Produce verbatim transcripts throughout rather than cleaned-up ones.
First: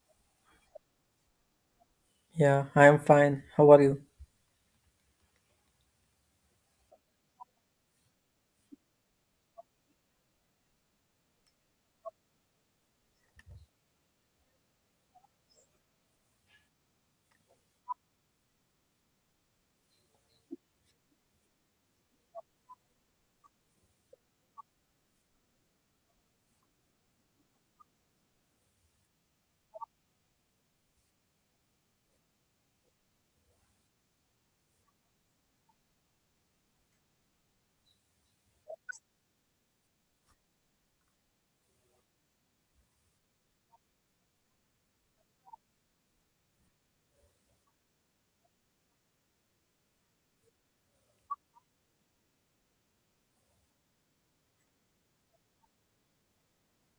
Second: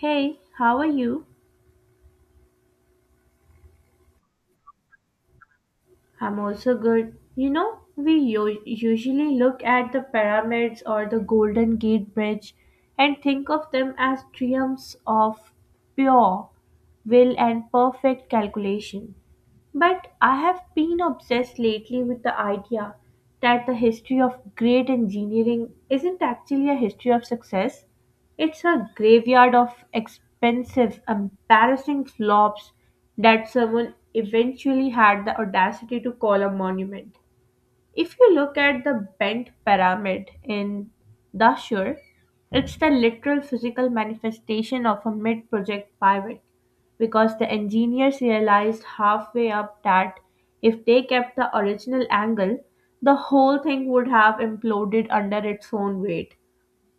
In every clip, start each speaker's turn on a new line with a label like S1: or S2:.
S1: Hey, how are you?
S2: Yeah, I am fine. How are you?
S1: I'm also good. You know, we u- usually look at the pyramids or the Golden Gate Bridge and think of them as triumphs of pure will and perfect calculation. But I have been obsessed lately with the idea that the history of great engineering isn't actually a history of success. It's a graveyard of expensive, embarrassing flops that someone eventually had the audacity to call a monument. If you look at the bent pyramid in Dashur, it's the literal physical manifestation of a mid project pivot because the engineers realized halfway up that if they kept the original angle, the whole thing would have imploded under its own weight.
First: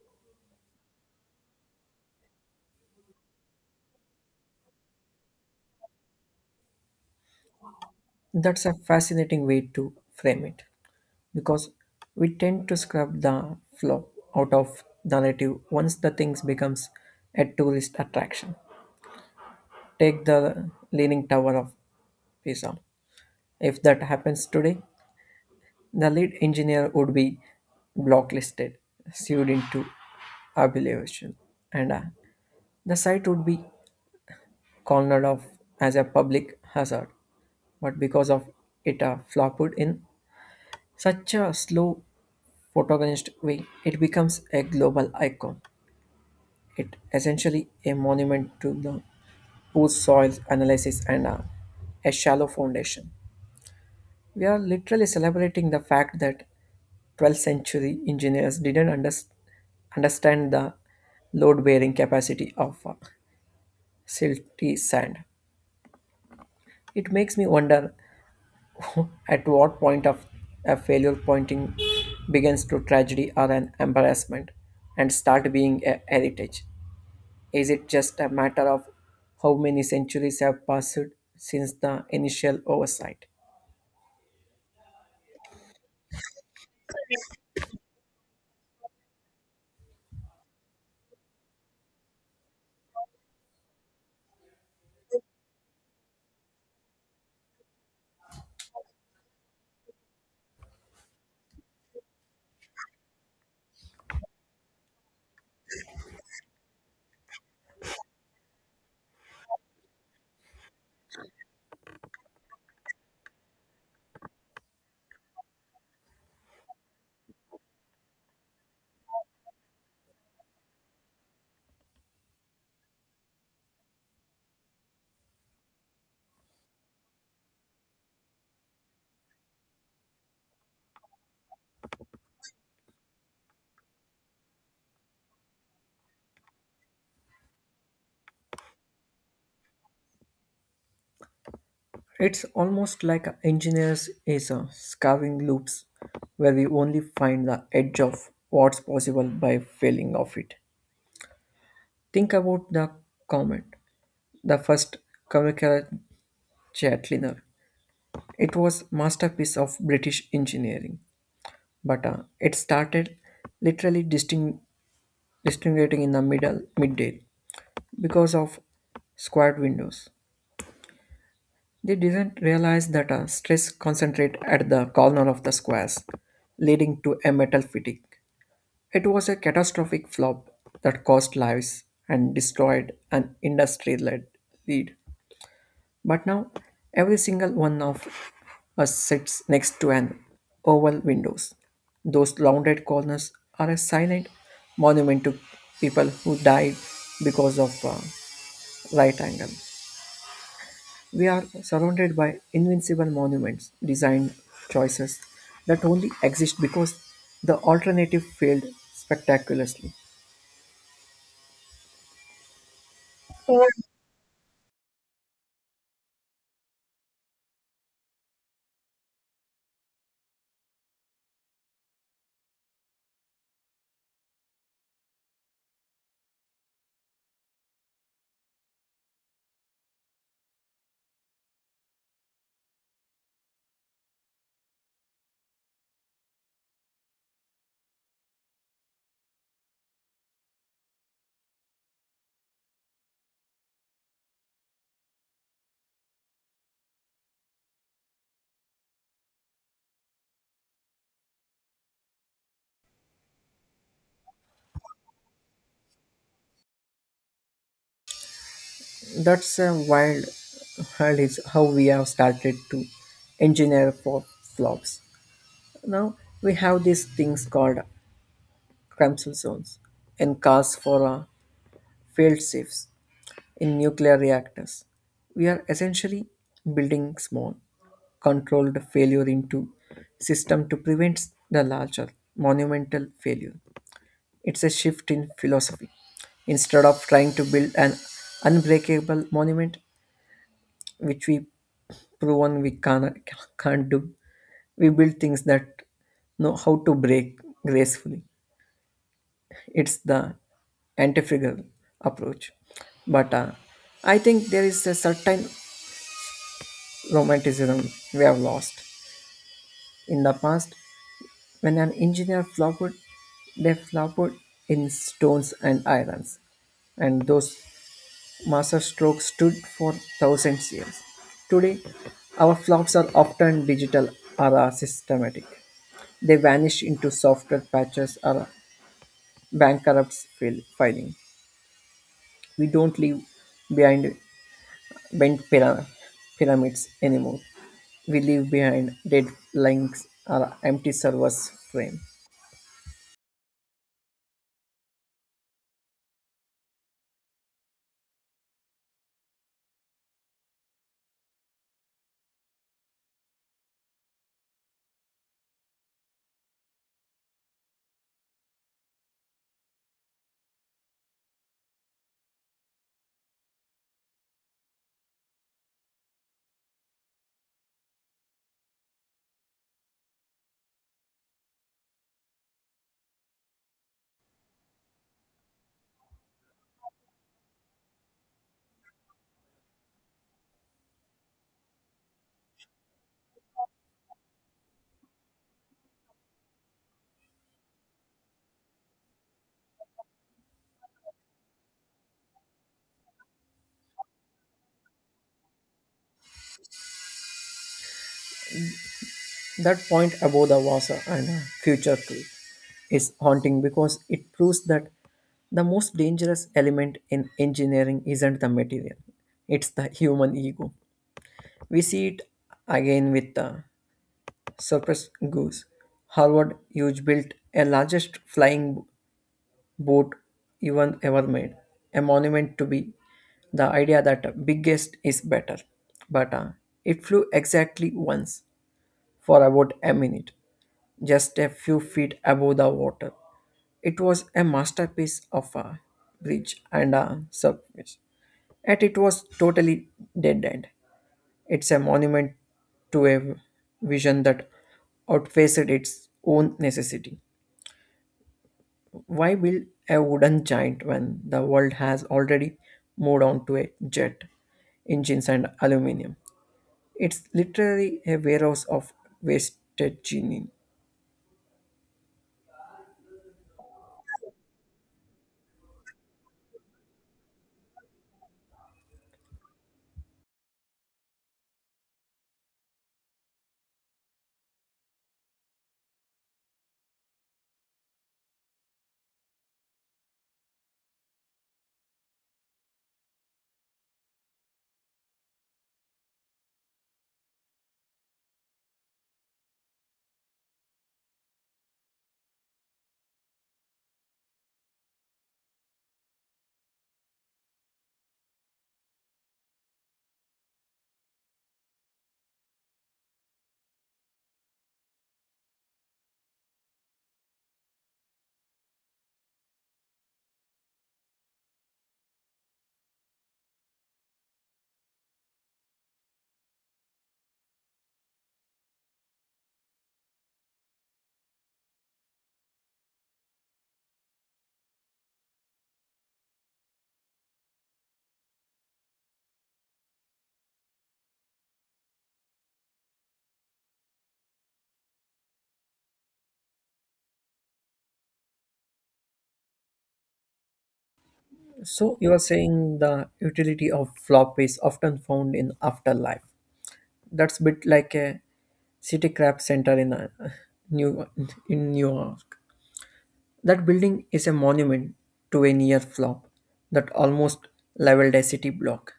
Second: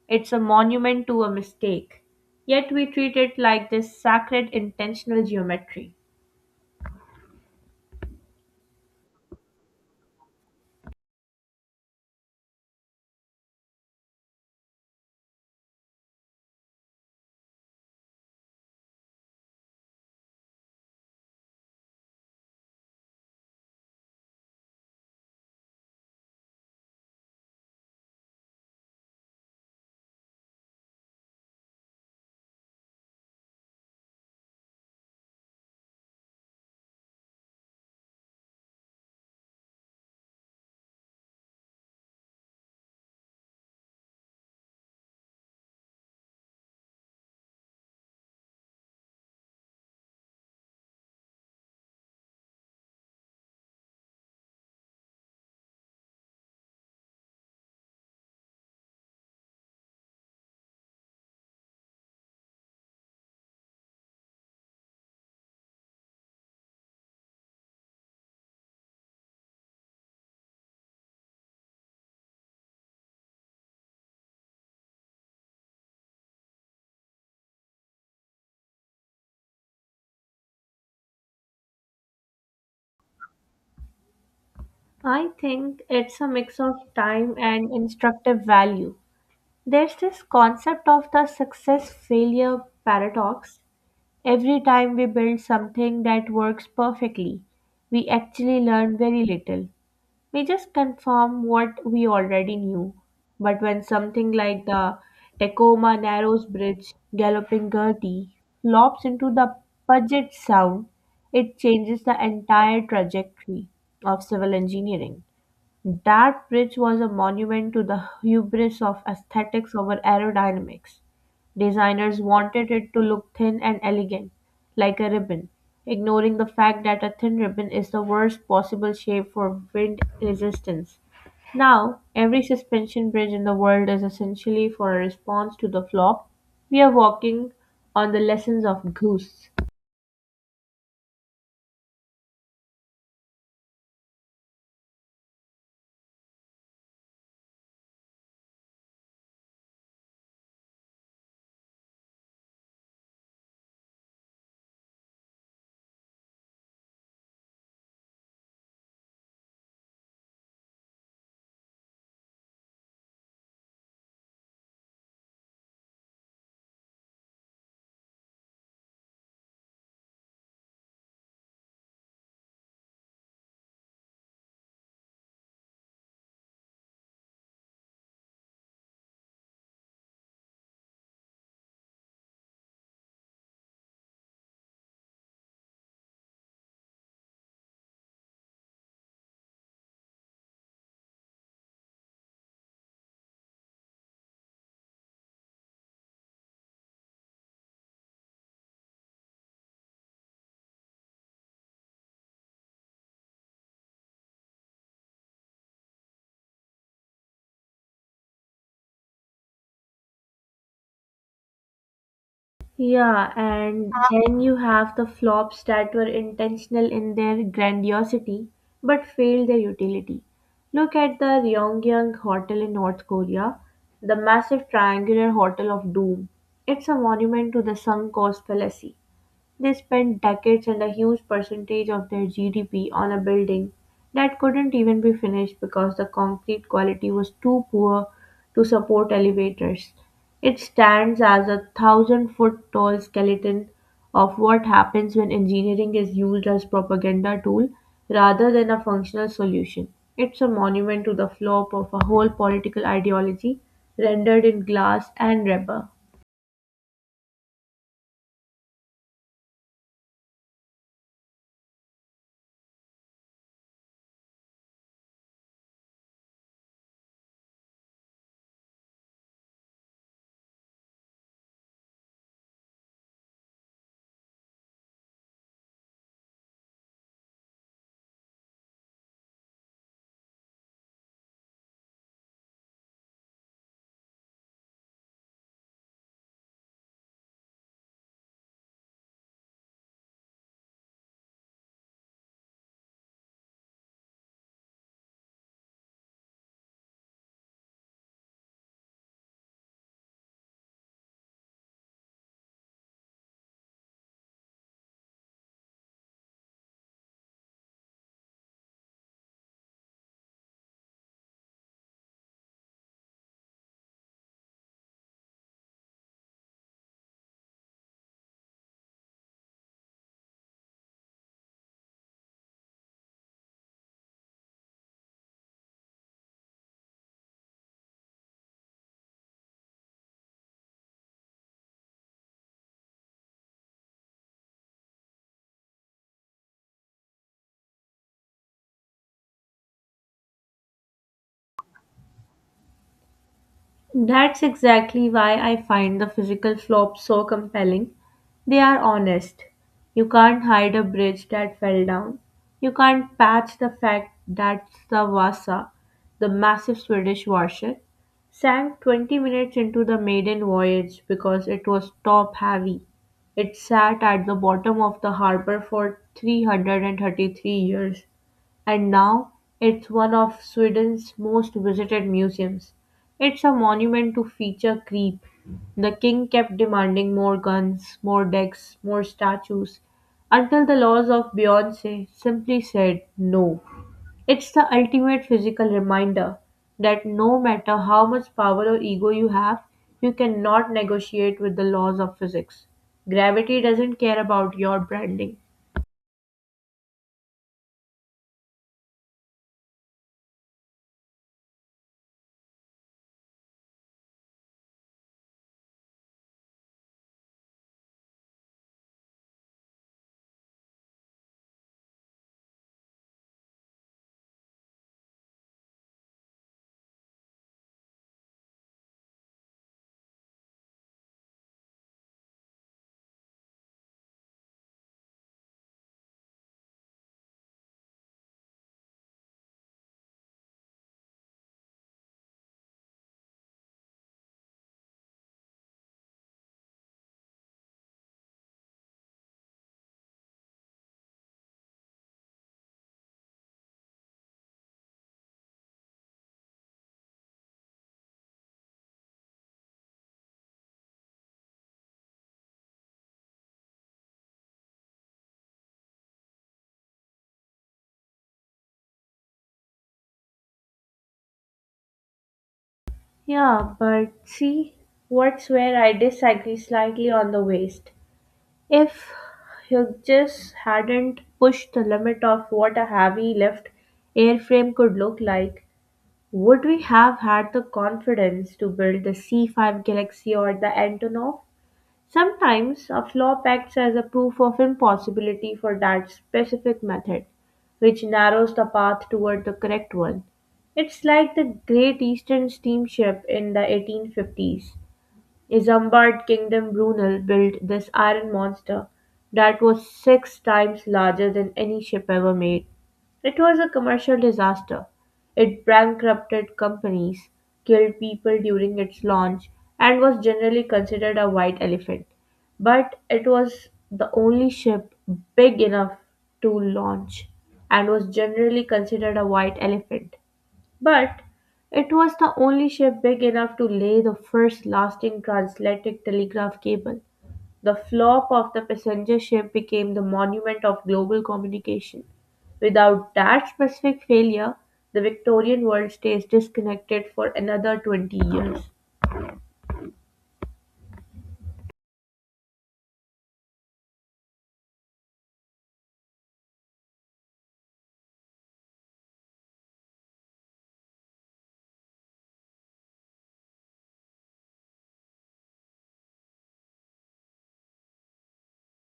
S1: It's a monument to a mistake. Yet we treat it like this sacred intentional geometry.
S2: That's a fascinating way to frame it because we tend to scrub the flow out of the narrative once the things becomes a tourist attraction. Take the Leaning Tower of Pisa. If that happens today, the lead engineer would be blacklisted, sued into obliteration, and uh, the site would be cornered off as a public hazard. But because of it uh, flopped in such a slow photogenist way, it becomes a global icon. It essentially a monument to the poor soil analysis and a, a shallow foundation. We are literally celebrating the fact that twelfth century engineers didn't underst- understand the load bearing capacity of uh, silty sand. It makes me wonder. At what point of a failure pointing begins to tragedy or an embarrassment and start being a heritage? Is it just a matter of how many centuries have passed since the initial oversight?
S1: I think it's a mix of time and instructive value. There's this concept of the success failure paradox. Every time we build something that works perfectly, we actually learn very little. We just confirm what we already knew. But when something like the Tacoma Narrows Bridge, Galloping Gertie, flops into the budget sound, it changes the entire trajectory of civil engineering. That bridge was a monument to the hubris of aesthetics over aerodynamics. Designers wanted it to look thin and elegant, like a ribbon, ignoring the fact that a thin ribbon is the worst possible shape for wind resistance. Now, every suspension bridge in the world is essentially for a response to the flop. We are walking on the lessons of Goose.
S2: It's almost like a engineers is a scarving loops where we only find the edge of what's possible by failing of it. Think about the comet, the first communicator jet cleaner. It was masterpiece of British engineering, but uh, it started literally disting- disintegrating in the middle midday because of squared windows. They didn't realize that uh, stress concentrate at the corner of the squares, leading to a metal fatigue. It was a catastrophic flop that cost lives and destroyed an industry-led lead. But now, every single one of us sits next to an oval windows. Those rounded corners are a silent monument to people who died because of uh, right angle. We are surrounded by invincible monuments, designed choices that only exist because the alternative failed spectacularly.
S1: Yeah, and then you have the flops that were intentional in their grandiosity but failed their utility. Look at the Ryongyang Hotel in North Korea, the massive triangular hotel of doom. It's a monument to the sunk cost fallacy. They spent decades and a huge percentage of their G D P on a building that couldn't even be finished because the concrete quality was too poor to support elevators. It stands as a thousand foot tall skeleton of what happens when engineering is used as propaganda tool rather than a functional solution. It's a monument to the flop of a whole political ideology rendered in glass and rubber.
S2: That's a wild, wild is how we have started to engineer for flops. Now we have these things called Crumbsell zones and cars for uh, failed safes in nuclear reactors. We are essentially building small, controlled failure into system to prevent the larger monumental failure. It's a shift in philosophy. Instead of trying to build an unbreakable monument, which we proven we can't, can't do, we build things that know how to break gracefully. It's the antifragile approach. But uh, I think there is a certain romanticism we have lost. In the past, when an engineer flopped, they flopped in stones and irons, and those master strokes stood for thousands years. Today, our flops are often digital or are systematic. They vanish into software patches or bankruptcy fil- filing. We don't leave behind bent pyra- pyramids anymore. We leave behind dead links or empty servers frame.
S1: That's exactly why I find the physical flops so compelling. They are honest. You can't hide a bridge that fell down. You can't patch the fact that the Vasa, the massive Swedish warship, sank twenty minutes into the maiden voyage because it was top heavy. It sat at the bottom of the harbor for three hundred thirty-three years, and now it's one of Sweden's most visited museums. It's a monument to feature creep. The king kept demanding more guns, more decks, more statues, until the laws of Beyonce simply said no. It's the ultimate physical reminder that no matter how much power or ego you have, you cannot negotiate with the laws of physics. Gravity doesn't care about your branding.
S2: That point above the water and future tree is haunting because it proves that the most dangerous element in engineering isn't the material, it's the human ego. We see it again with the surface goose. Harvard huge built a largest flying boat even ever made, a monument to be the idea that biggest is better. But uh, It flew exactly once for about a minute, just a few feet above the water. It was a masterpiece of a bridge and a surface, and it was totally dead end. It's a monument to a vision that outfaced its own necessity. Why build a wooden giant when the world has already moved on to a jet engines and aluminum? It's literally a warehouse of wasted genie.
S1: Yeah, but see, what's where I disagree slightly on the waist. If Hughes hadn't pushed the limit of what a heavy lift airframe could look like, would we have had the confidence to build the C five Galaxy or the Antonov? Sometimes a flop acts as a proof of impossibility for that specific method, which narrows the path toward the correct one. It's like the Great Eastern Steamship in the eighteen fifties. A Lombard kingdom, Brunel built this iron monster that was six times larger than any ship ever made. It was a commercial disaster. It bankrupted companies, killed people during its launch, and was generally considered a white elephant. But it was the only ship big enough to launch and was generally considered a white elephant. But it was the only ship big enough to lay the first lasting transatlantic telegraph cable. The flop of the passenger ship became the monument of global communication. Without that specific failure, the Victorian world stays disconnected for another twenty years.
S2: So you are saying the utility of flop is often found in afterlife. That's a bit like a city crap center in uh, New in New York. That building is a monument to a near flop that almost leveled a city block.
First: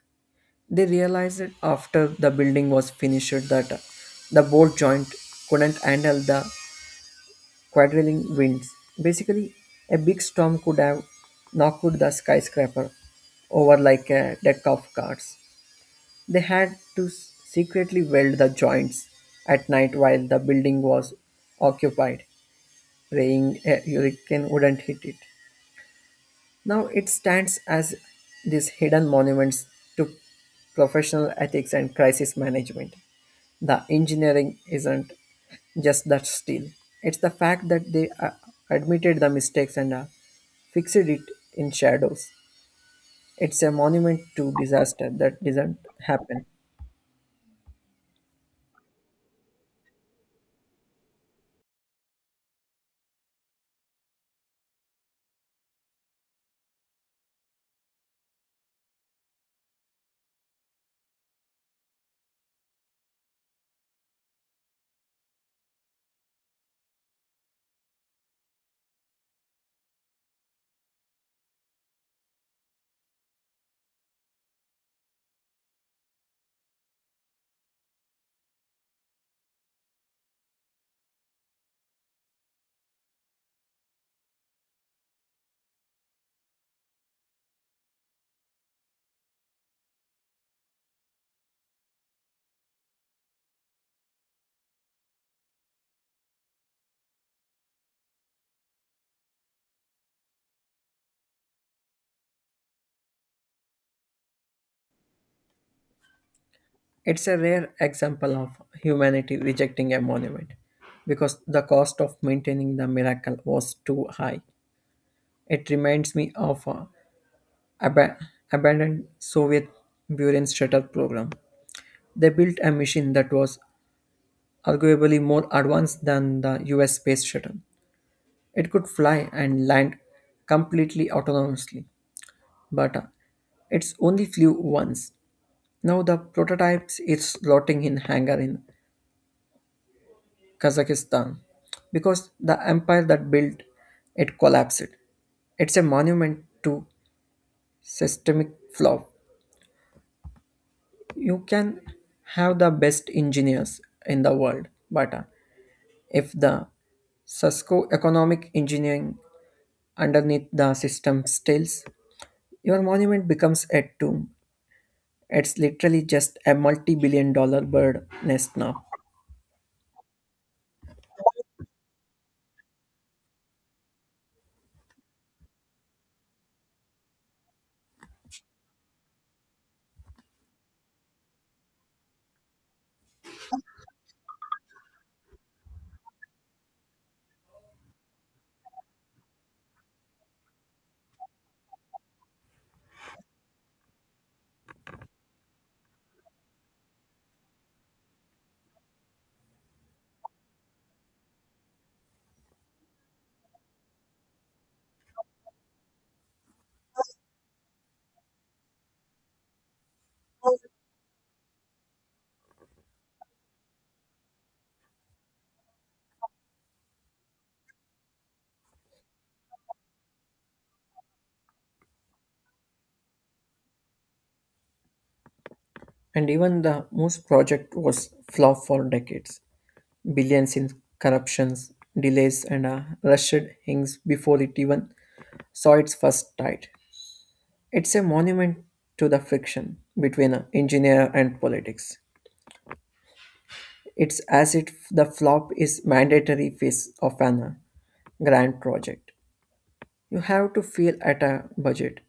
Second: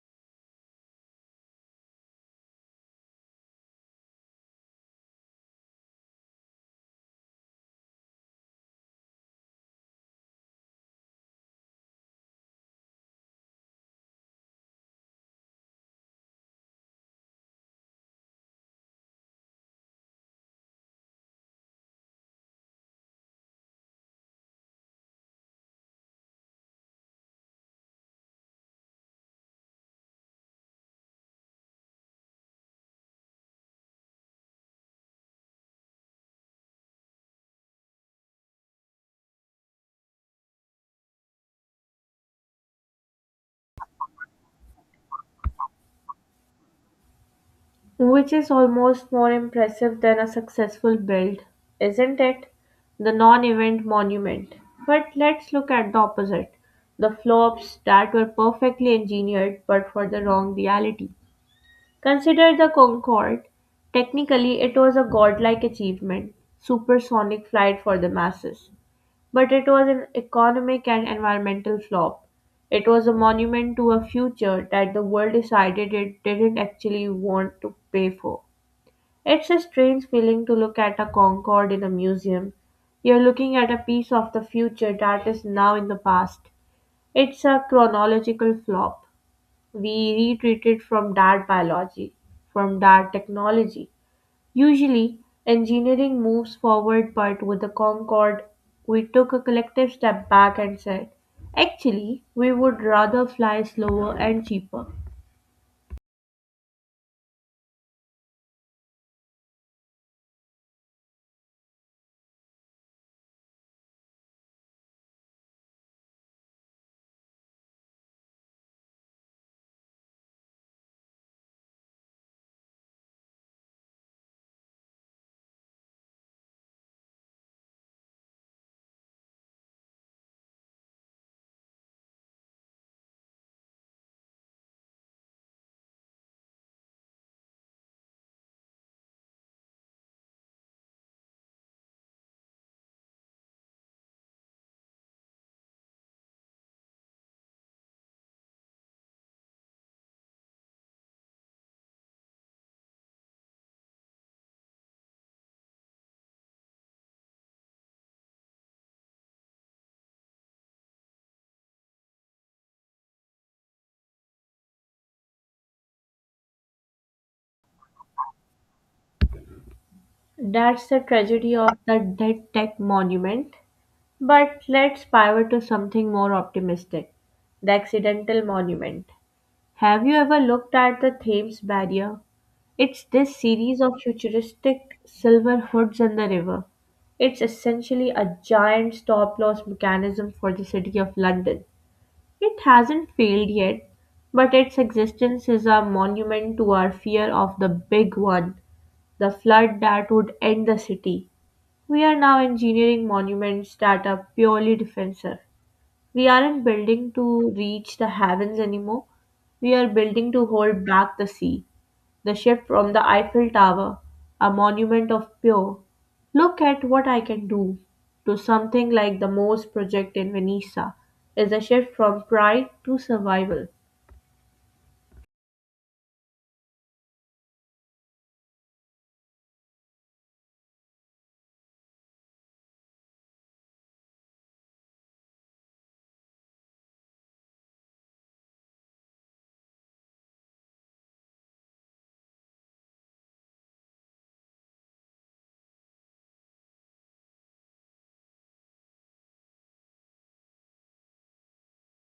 S2: They realized that after the building was finished that the bolt joint couldn't handle the quadrilling winds. Basically, a big storm could have knocked the skyscraper over like a deck of cards. They had to s- secretly weld the joints at night while the building was occupied, praying a hurricane wouldn't hit it. Now it stands as these hidden monuments to professional ethics and crisis management. The engineering isn't just that steel. It's the fact that they uh, admitted the mistakes and uh, fixed it in shadows. It's a monument to disaster that didn't happen.
S1: Which is almost more impressive than a successful build, isn't it? The non event monument. But let's look at the opposite, the flops that were perfectly engineered but for the wrong reality. Consider the Concorde. Technically, it was a godlike achievement, supersonic flight for the masses. But it was an economic and environmental flop. It was a monument to a future that the world decided it didn't actually want to pay for. It's a strange feeling to look at a Concorde in a museum. You're looking at a piece of the future that is now in the past. It's a chronological flop. We retreated from that biology, from that technology. Usually, engineering moves forward, but with the Concorde, we took a collective step back and said, actually, we would rather fly slower and cheaper.
S2: It's a rare example of humanity rejecting a monument because the cost of maintaining the miracle was too high. It reminds me of uh, aba- abandoned Soviet Buran shuttle program. They built a machine that was arguably more advanced than the U S space shuttle. It could fly and land completely autonomously, but uh, it's only flew once. Now the prototype is rotting in hangar in Kazakhstan because the empire that built it collapsed. It's a monument to systemic flaw. You can have the best engineers in the world but uh, if the socioeconomic engineering underneath the system stills your monument becomes a tomb. It's literally just a multi-billion dollar bird nest now.
S1: That's the tragedy of the dead tech monument. But let's pivot to something more optimistic, the accidental monument. Have you ever looked at the Thames Barrier? It's this series of futuristic silver hoods in the river. It's essentially a giant stop loss mechanism for the City of London. It hasn't failed yet, but its existence is a monument to our fear of the big one, the flood that would end the city. We are now engineering monuments that are purely defensive. We aren't building to reach the heavens anymore. We are building to hold back the sea. The shift from the Eiffel Tower, a monument of pure, look at what I can do, to something like the Moors project in Venice, is a shift from pride to survival.
S2: And even the most project was flop for decades, billions in corruptions, delays, and uh, rushed hings before it even saw its first tide. It's a monument to the friction between a engineer and politics. It's as if the flop is mandatory phase of an uh, grand project. You have to fail at a budget,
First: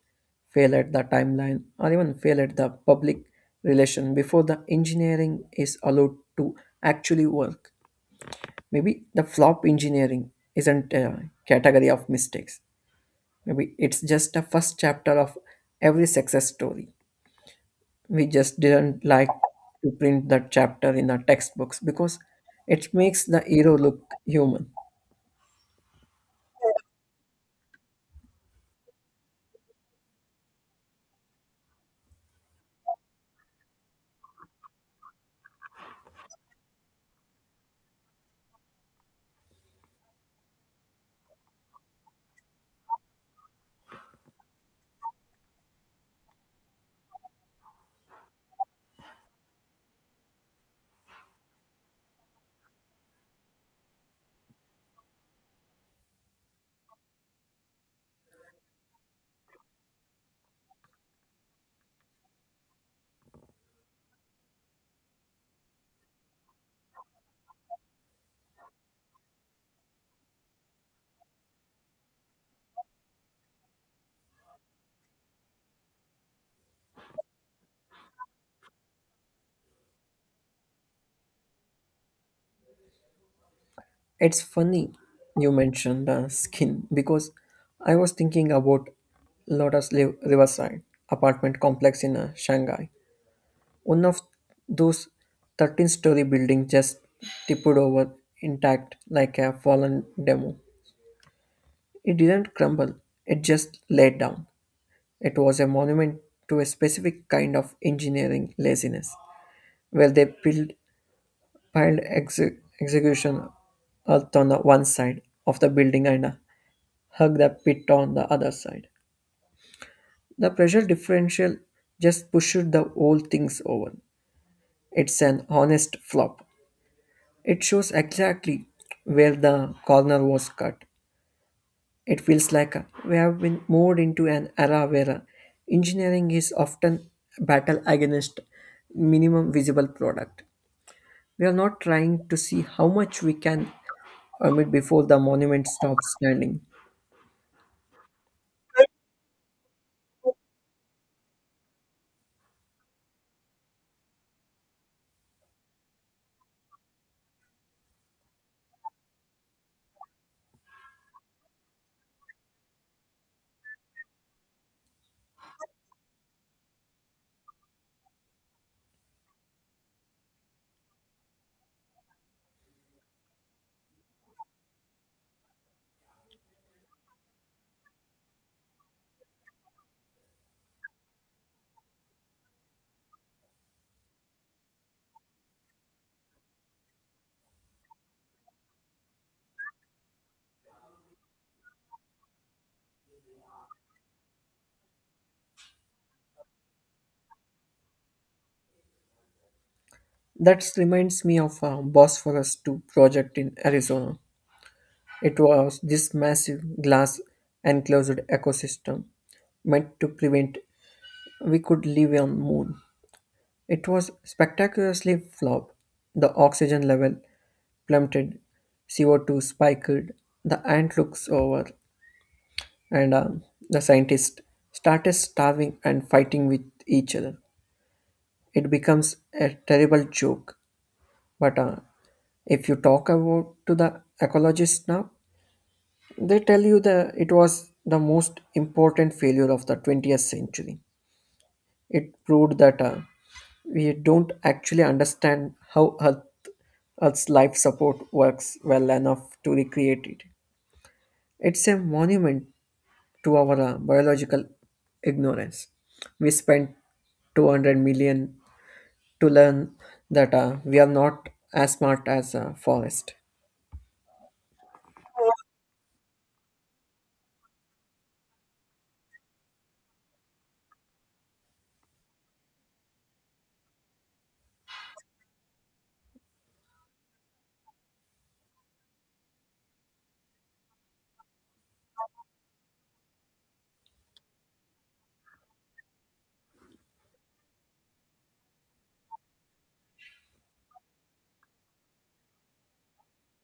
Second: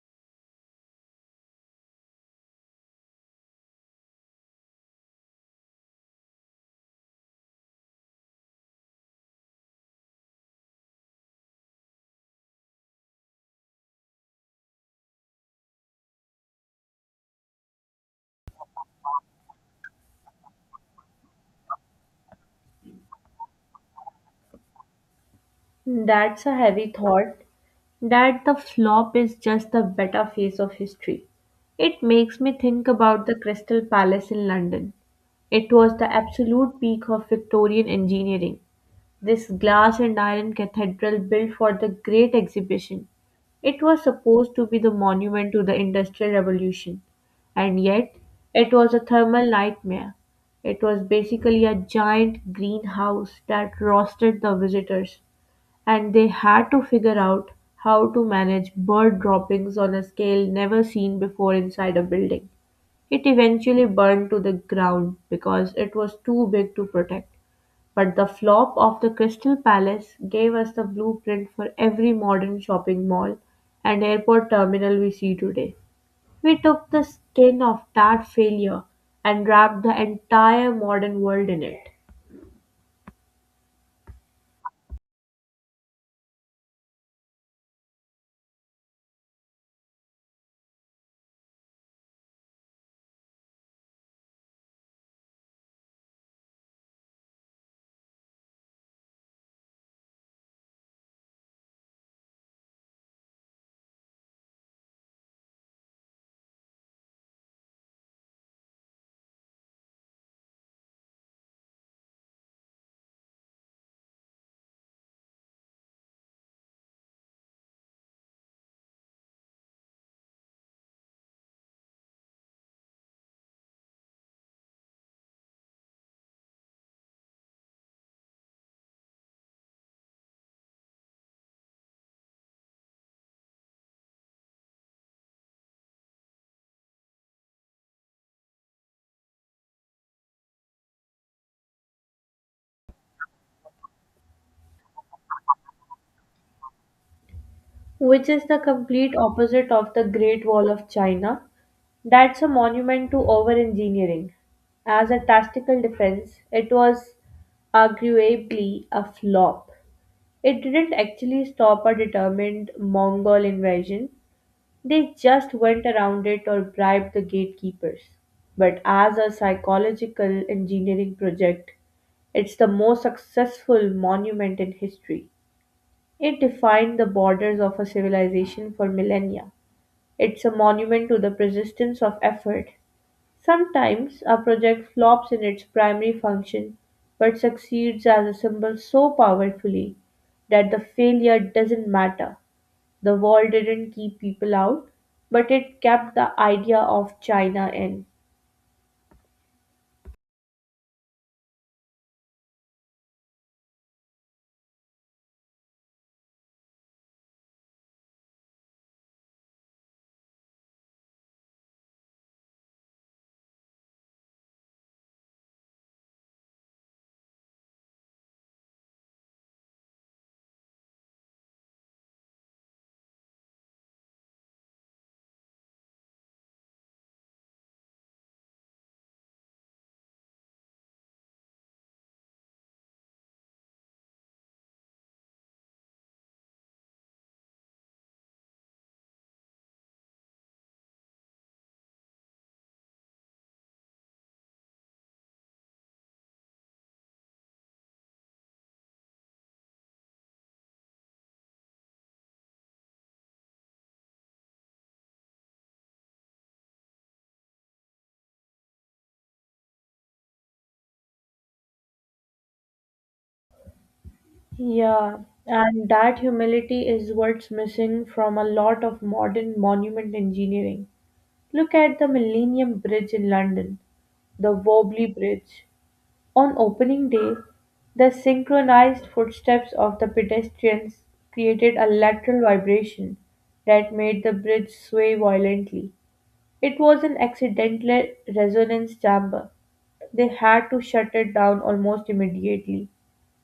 S2: fail at the timeline, or even fail at the public relation before the engineering is allowed to actually work. Maybe the flop engineering isn't a category of mistakes. Maybe it's just a first chapter of every success story. We just didn't like to print that chapter in the textbooks because it makes the hero look human.
S1: That's a heavy thought. That the flop is just the better face of history. It makes me think about the Crystal Palace in London. It was the absolute peak of Victorian engineering. This glass and iron cathedral built for the Great Exhibition. It was supposed to be the monument to the Industrial Revolution, and yet it was a thermal nightmare. It was basically a giant greenhouse that roasted the visitors, and they had to figure out how to manage bird droppings on a scale never seen before inside a building. It eventually burned to the ground because it was too big to protect. But the flop of the Crystal Palace gave us the blueprint for every modern shopping mall and airport terminal we see today. We took the skin of that failure and wrapped the entire modern world in it,
S2: It's funny you mentioned the skin because I was thinking about Lotus Li- Riverside apartment complex in uh, Shanghai. One of those thirteen story building just tipped over intact like a fallen demo. It didn't crumble, it just laid down. It was a monument to a specific kind of engineering laziness, where they piled, piled exe- execution earth on the one side of the building and hugged the pit on the other side. The pressure differential just pushed the whole things over. It's an honest flop. It shows exactly where the corner was cut. It feels like uh, we have been moved into an era where uh, engineering is often a battle against minimum visible product. We are not trying to see how much we can amid before the monument stops standing.
S1: which is the complete opposite of the Great Wall of China. That's a monument to over engineering. As a tactical defense, it was arguably a flop. It didn't actually stop a determined Mongol invasion. They just went around it or bribed the gatekeepers. But as a psychological engineering project, it's the most successful monument in history. It defined the borders of a civilization for millennia. It's a monument to the persistence of effort. Sometimes a project flops in its primary function but succeeds as a symbol so powerfully that the failure doesn't matter. The wall didn't keep people out, but it kept the idea of China in.
S2: That reminds me of a Bosphorus two project in Arizona. It was this massive glass enclosed ecosystem meant to prevent we could live on moon. It was spectacularly flawed. The oxygen level plummeted, C O two spiked, the ant looks over, and um, the scientists started starving and fighting with each other. It becomes a terrible joke. But uh, If you talk about to the ecologists now, they tell you that it was the most important failure of the twentieth century. It proved that uh, we don't actually understand how Earth, Earth's life support works well enough to recreate it. It's a monument to our uh, biological ignorance. We spent two hundred million to learn that uh, we are not as smart as a forest.
S1: Yeah, and that humility is what's missing from a lot of modern monument engineering. Look at the Millennium Bridge in London, the Wobbly Bridge. On opening day, the synchronized footsteps of the pedestrians created a lateral vibration that made the bridge sway violently. It was an accidental resonance chamber. They had to shut it down almost immediately.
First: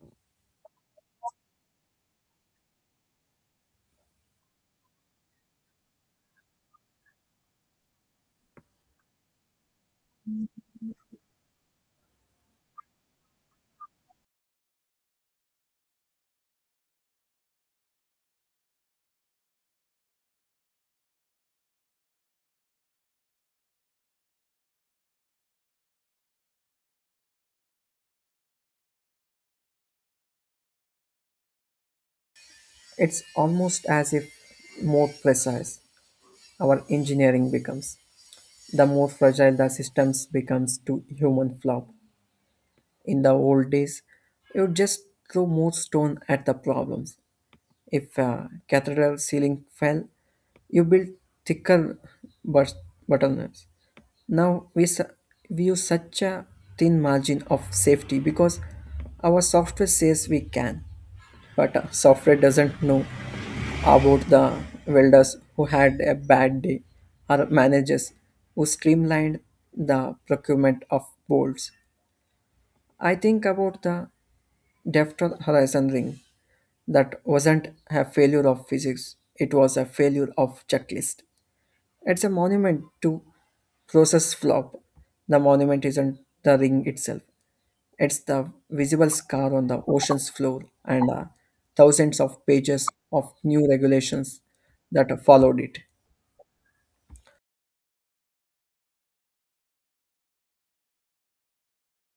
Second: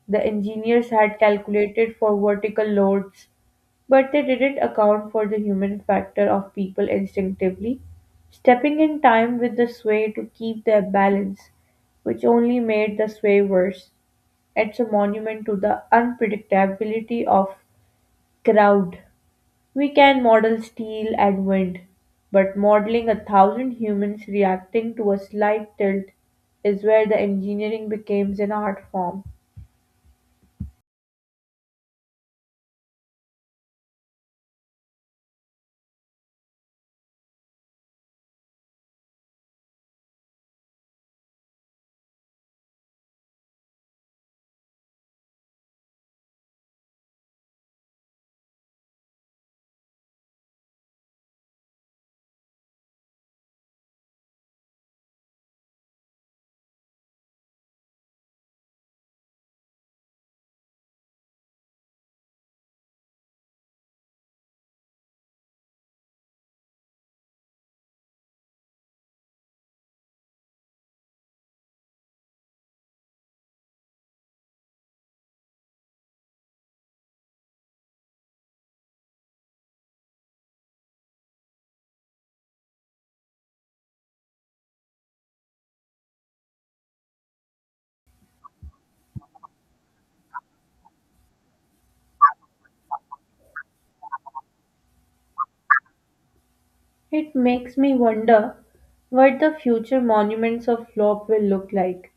S1: The engineers had calculated for vertical loads, but they didn't account for the human factor of people instinctively stepping in time with the sway to keep their balance, which only made the sway worse. It's a monument to the unpredictability of crowd. We can model steel and wind, but modeling a thousand humans reacting to a slight tilt is where the engineering becomes an art form.
S2: It's almost as if more precise our engineering becomes, the more fragile the systems becomes to human flaw. In the old days, you would just throw more stone at the problems. If a cathedral ceiling fell, you built thicker but- bottlenecks. Now we, su- we use such a thin margin of safety because our software says we can. But uh, software doesn't know about the welders who had a bad day or managers who streamlined the procurement of bolts. I think about the Defton Horizon ring that wasn't a failure of physics, it was a failure of checklist. It's a monument to process flop. The monument isn't the ring itself, it's the visible scar on the ocean's floor and uh, thousands of pages of new regulations that followed it.
S1: It makes me wonder what the future monuments of Flop will look like.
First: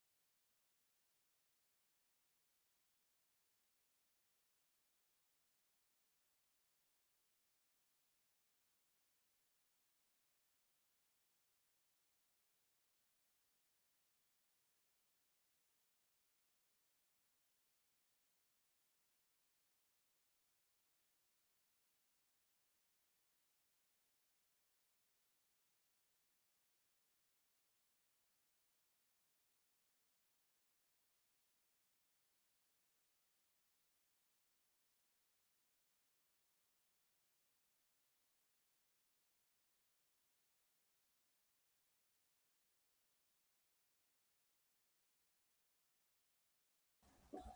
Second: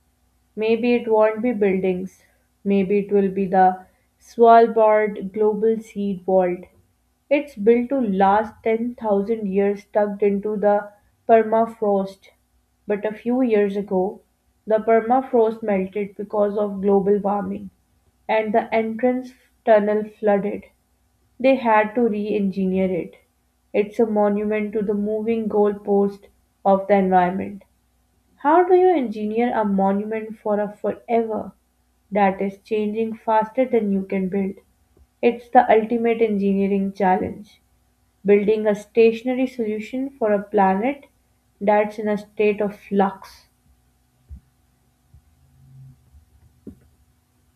S1: Maybe it won't be buildings, maybe it will be the Svalbard Global Seed Vault. It's built to last ten thousand years tucked into the permafrost, but a few years ago, the permafrost melted because of global warming, and the entrance tunnel flooded. They had to re-engineer it. It's a monument to the moving goalpost of the environment. How do you engineer a monument for a forever that is changing faster than you can build? It's the ultimate engineering challenge, building a stationary solution for a planet that's in a state of flux.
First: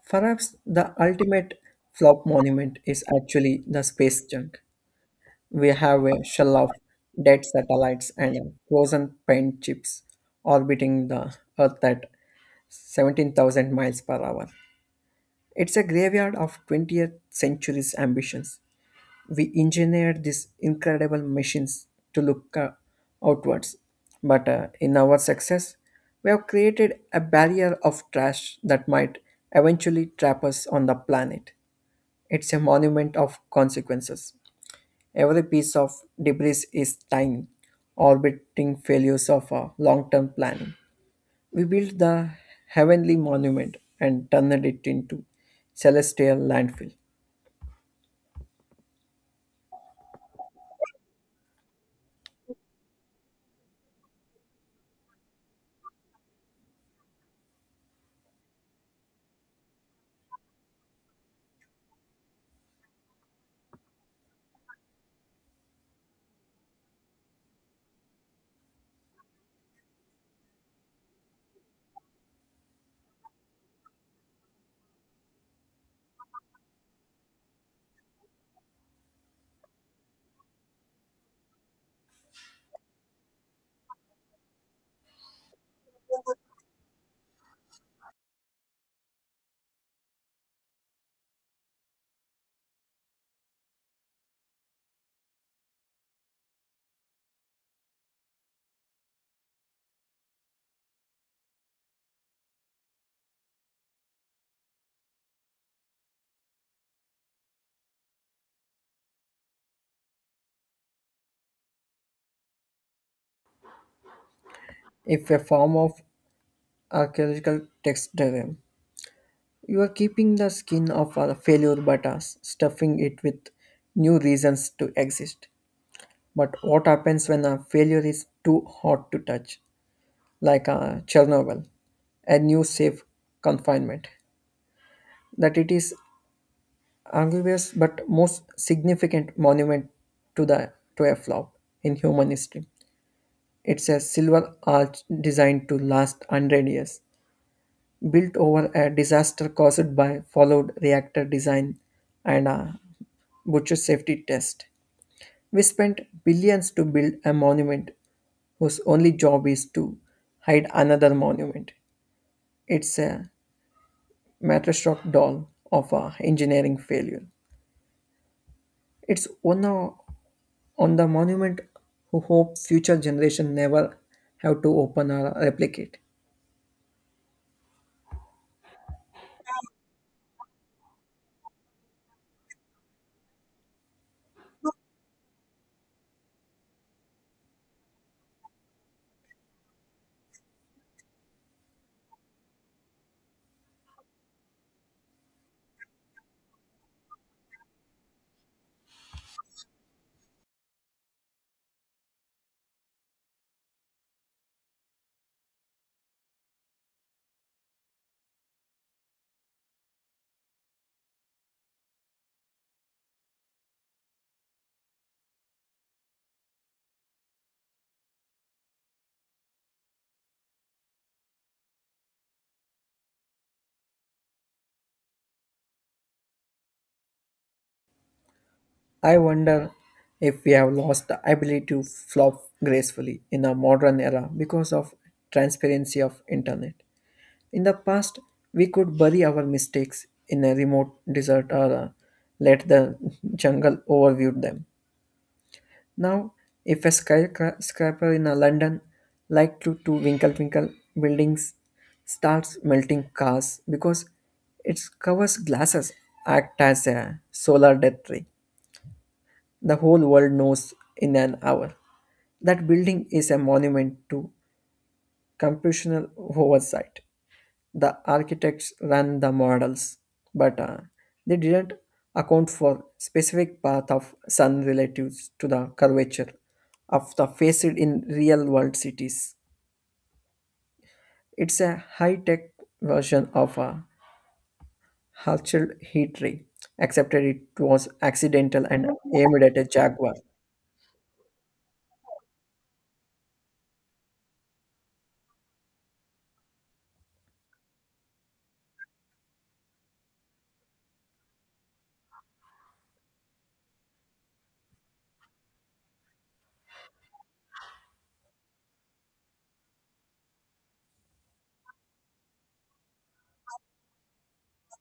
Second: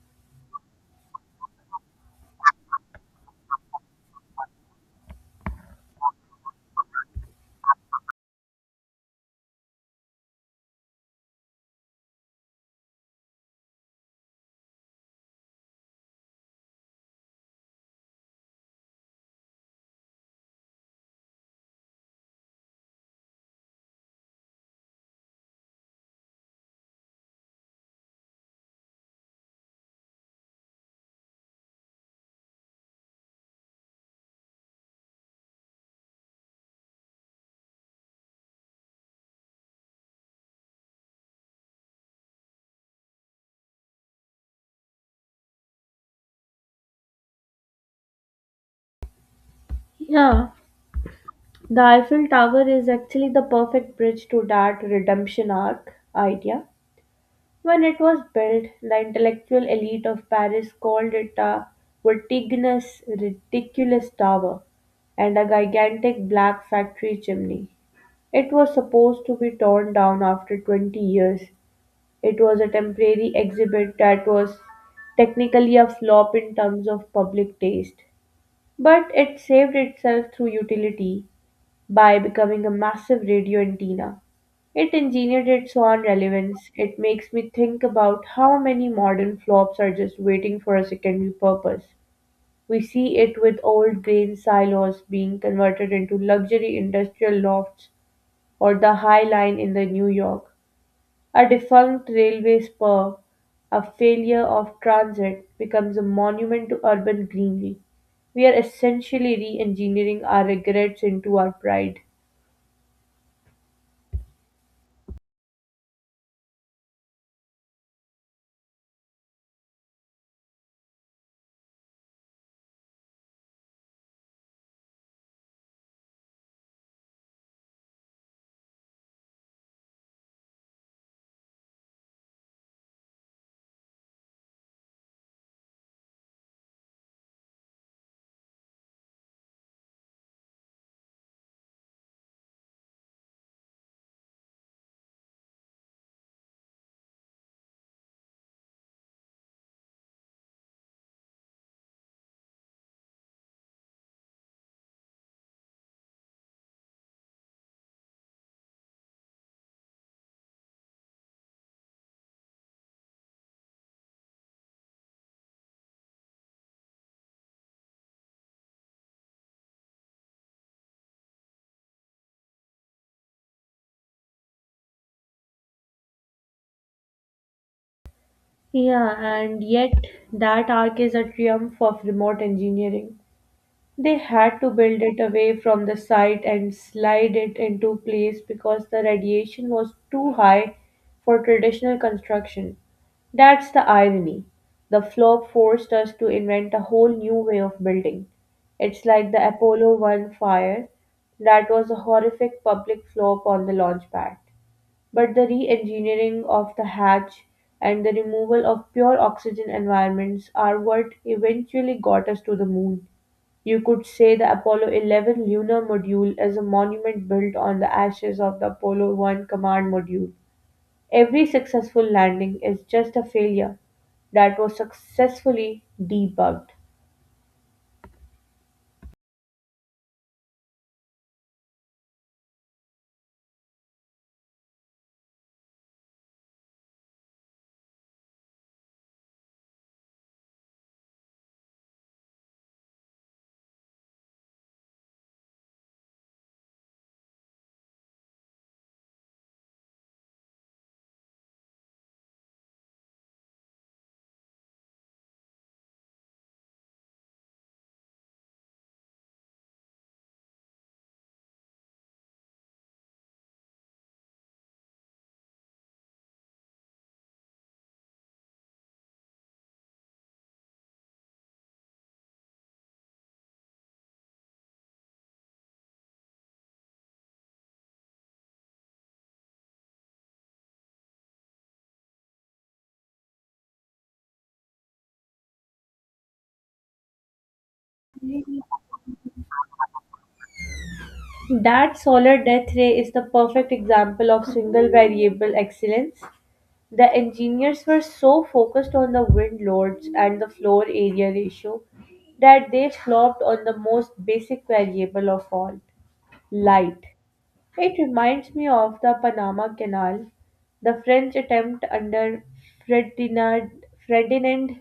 S2: Perhaps the ultimate flop monument is actually the space junk. We have a shell of dead satellites and uh, frozen paint chips orbiting the Earth at seventeen thousand miles per hour. It's a graveyard of twentieth century's ambitions. We engineered these incredible machines to look uh, outwards, but uh, in our success, we have created a barrier of trash that might eventually trap us on the planet. It's a monument of consequences. Every piece of debris is tiny, orbiting failures of our long term planning. We built the heavenly monument and turned it into celestial landfill.
S1: Yeah, the Eiffel Tower is actually the perfect bridge to that redemption arc idea. When it was built, the intellectual elite of Paris called it a vertiginous, ridiculous tower and a gigantic black factory chimney. It was supposed to be torn down after twenty years. It was a temporary exhibit that was technically a flop in terms of public taste, but it saved itself through utility by becoming a massive radio antenna. It engineered its own relevance. It makes me think about how many modern flops are just waiting for a secondary purpose. We see it with old grain silos being converted into luxury industrial lofts or the High Line in the New York. A defunct railway spur, a failure of transit, becomes a monument to urban greenery. We are essentially re engineering our regrets into our pride.
S2: If a form of archaeological texture. You are keeping the skin of a failure but are stuffing it with new reasons to exist. But what happens when a failure is too hot to touch, like a Chernobyl, a new safe confinement? That it is arguous but most significant monument to the to a flop in human history. It's a silver arch designed to last one hundred years, built over a disaster caused by followed reactor design and a butcher safety test. We spent billions to build a monument whose only job is to hide another monument. It's a mattershot doll of a engineering failure. It's one o- on the monument who hope future generation never have to open or replicate.
S1: Yeah, and yet that arc is a triumph of remote engineering. They had to build it away from the site and slide it into place because the radiation was too high for traditional construction. That's the irony. The flop forced us to invent a whole new way of building. It's like the Apollo one fire. That was a horrific public flop on the launch pad. But the re engineering of the hatch and the removal of pure oxygen environments are what eventually got us to the moon. You could say the Apollo eleven lunar module is a monument built on the ashes of the Apollo one command module. Every successful landing is just a failure that was successfully debugged.
S2: I wonder if we have lost the ability to flop gracefully in a modern era because of transparency of internet. In the past, we could bury our mistakes in a remote desert or uh, let the jungle overview them. Now, if a skyscraper in uh, London, like to, to Winkle Winkle buildings, starts melting cars because it covers glasses act as a solar death ray. The whole world knows in an hour. That building is a monument to computational oversight. The architects ran the models, but uh, they didn't account for specific path of sun relatives to the curvature of the faced in real world cities. It's a high tech version of a Hatchel heat ray, except that it was accidental and aimed at a jaguar.
S1: That solar death ray is the perfect example of single variable excellence. The engineers were so focused on the wind loads and the floor area ratio that they flopped on the most basic variable of all light. It reminds me of the Panama Canal, the French attempt under Ferdinand, Ferdinand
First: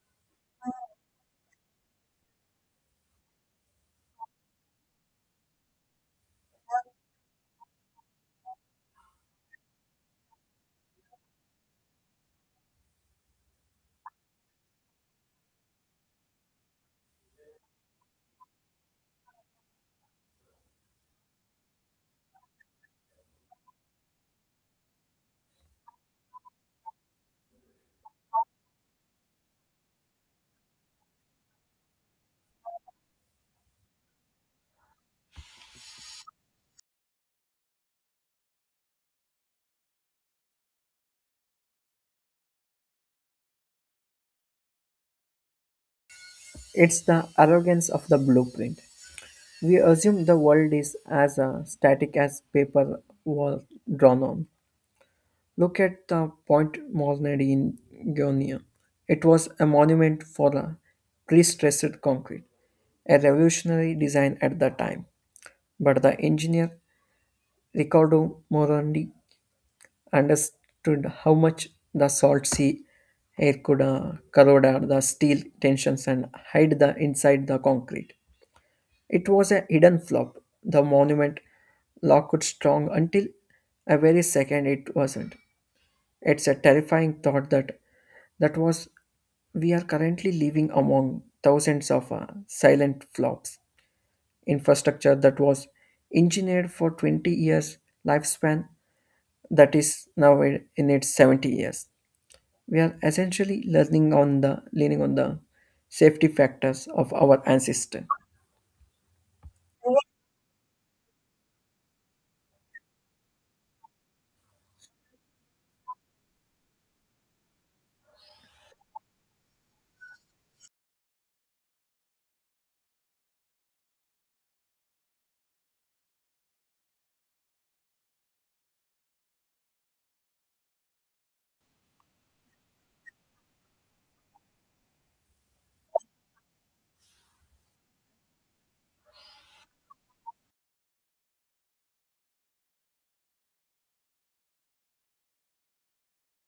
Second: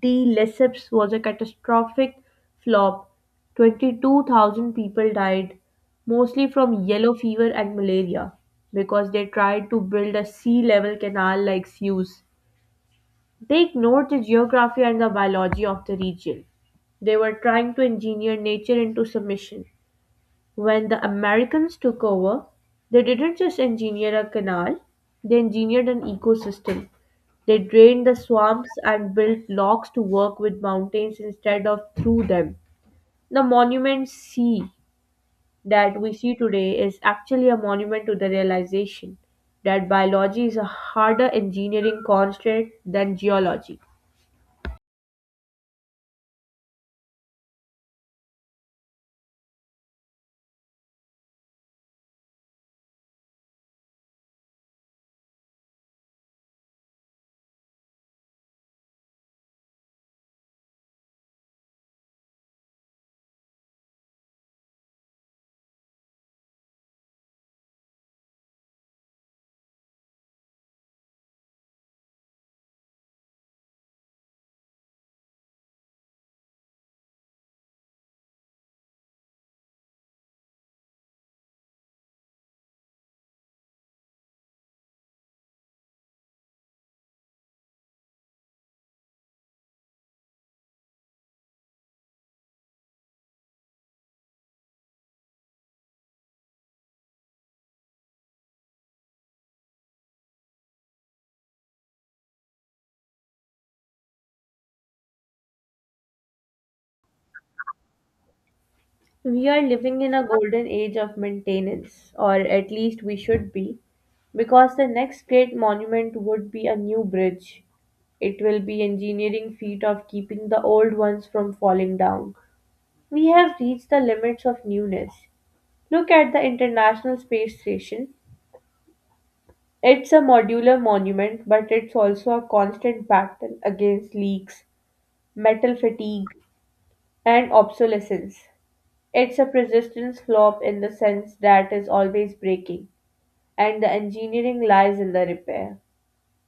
S1: de Lesseps was a catastrophic flop. twenty-two thousand people died, mostly from yellow fever and malaria, because they tried to build a sea level canal like Suez. They ignored the geography and the biology of the region. They were trying to engineer nature into submission. When the Americans took over, they didn't just engineer a canal, they engineered an ecosystem. They drained the swamps and built locks to work with mountains instead of through them. The monument C that we see today is actually a monument to the realization that biology is a harder engineering constraint than geology.
S2: It's the arrogance of the blueprint. We assume the world is as uh, static as paper was drawn on. Look at the Point Molnadi in Ionia. It was a monument for the pre-stressed concrete, a revolutionary design at the time. But the engineer Riccardo Morandi understood how much the salt sea air could uh, corrode the steel tensions and hide the inside the concrete. It was a hidden flop. The monument looked strong until a very second it wasn't. It's a terrifying thought that that was we are currently living among thousands of uh, silent flops infrastructure that was engineered for twenty years lifespan that is now in in its seventy years. We are essentially learning on the leaning on the safety factors of our ancestor.
S1: We are living in a golden age of maintenance, or at least we should be, because the next great monument would be a new bridge. It will be engineering feat of keeping the old ones from falling down. We have reached the limits of newness. Look at the International Space Station. It's a modular monument, but it's also a constant battle against leaks, metal fatigue, and obsolescence. It's a persistence flop in the sense that is always breaking, and the engineering lies in the repair.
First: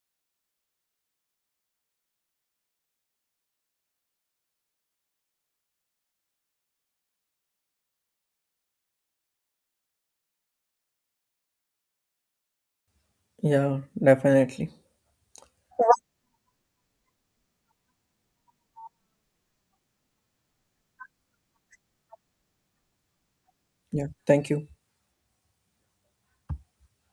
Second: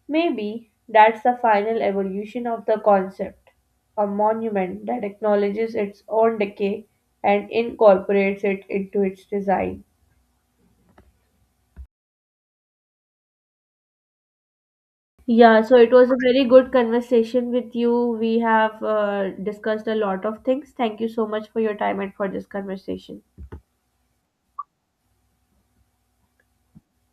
S1: Maybe that's the final evolution of the concept, a monument that acknowledges its own decay and incorporates it into its design.
S2: Yeah, definitely.
S1: Yeah, so it was a very good conversation with you. We have uh, discussed a lot of things. Thank you so much for your time and for this conversation.
S2: Yeah, thank you.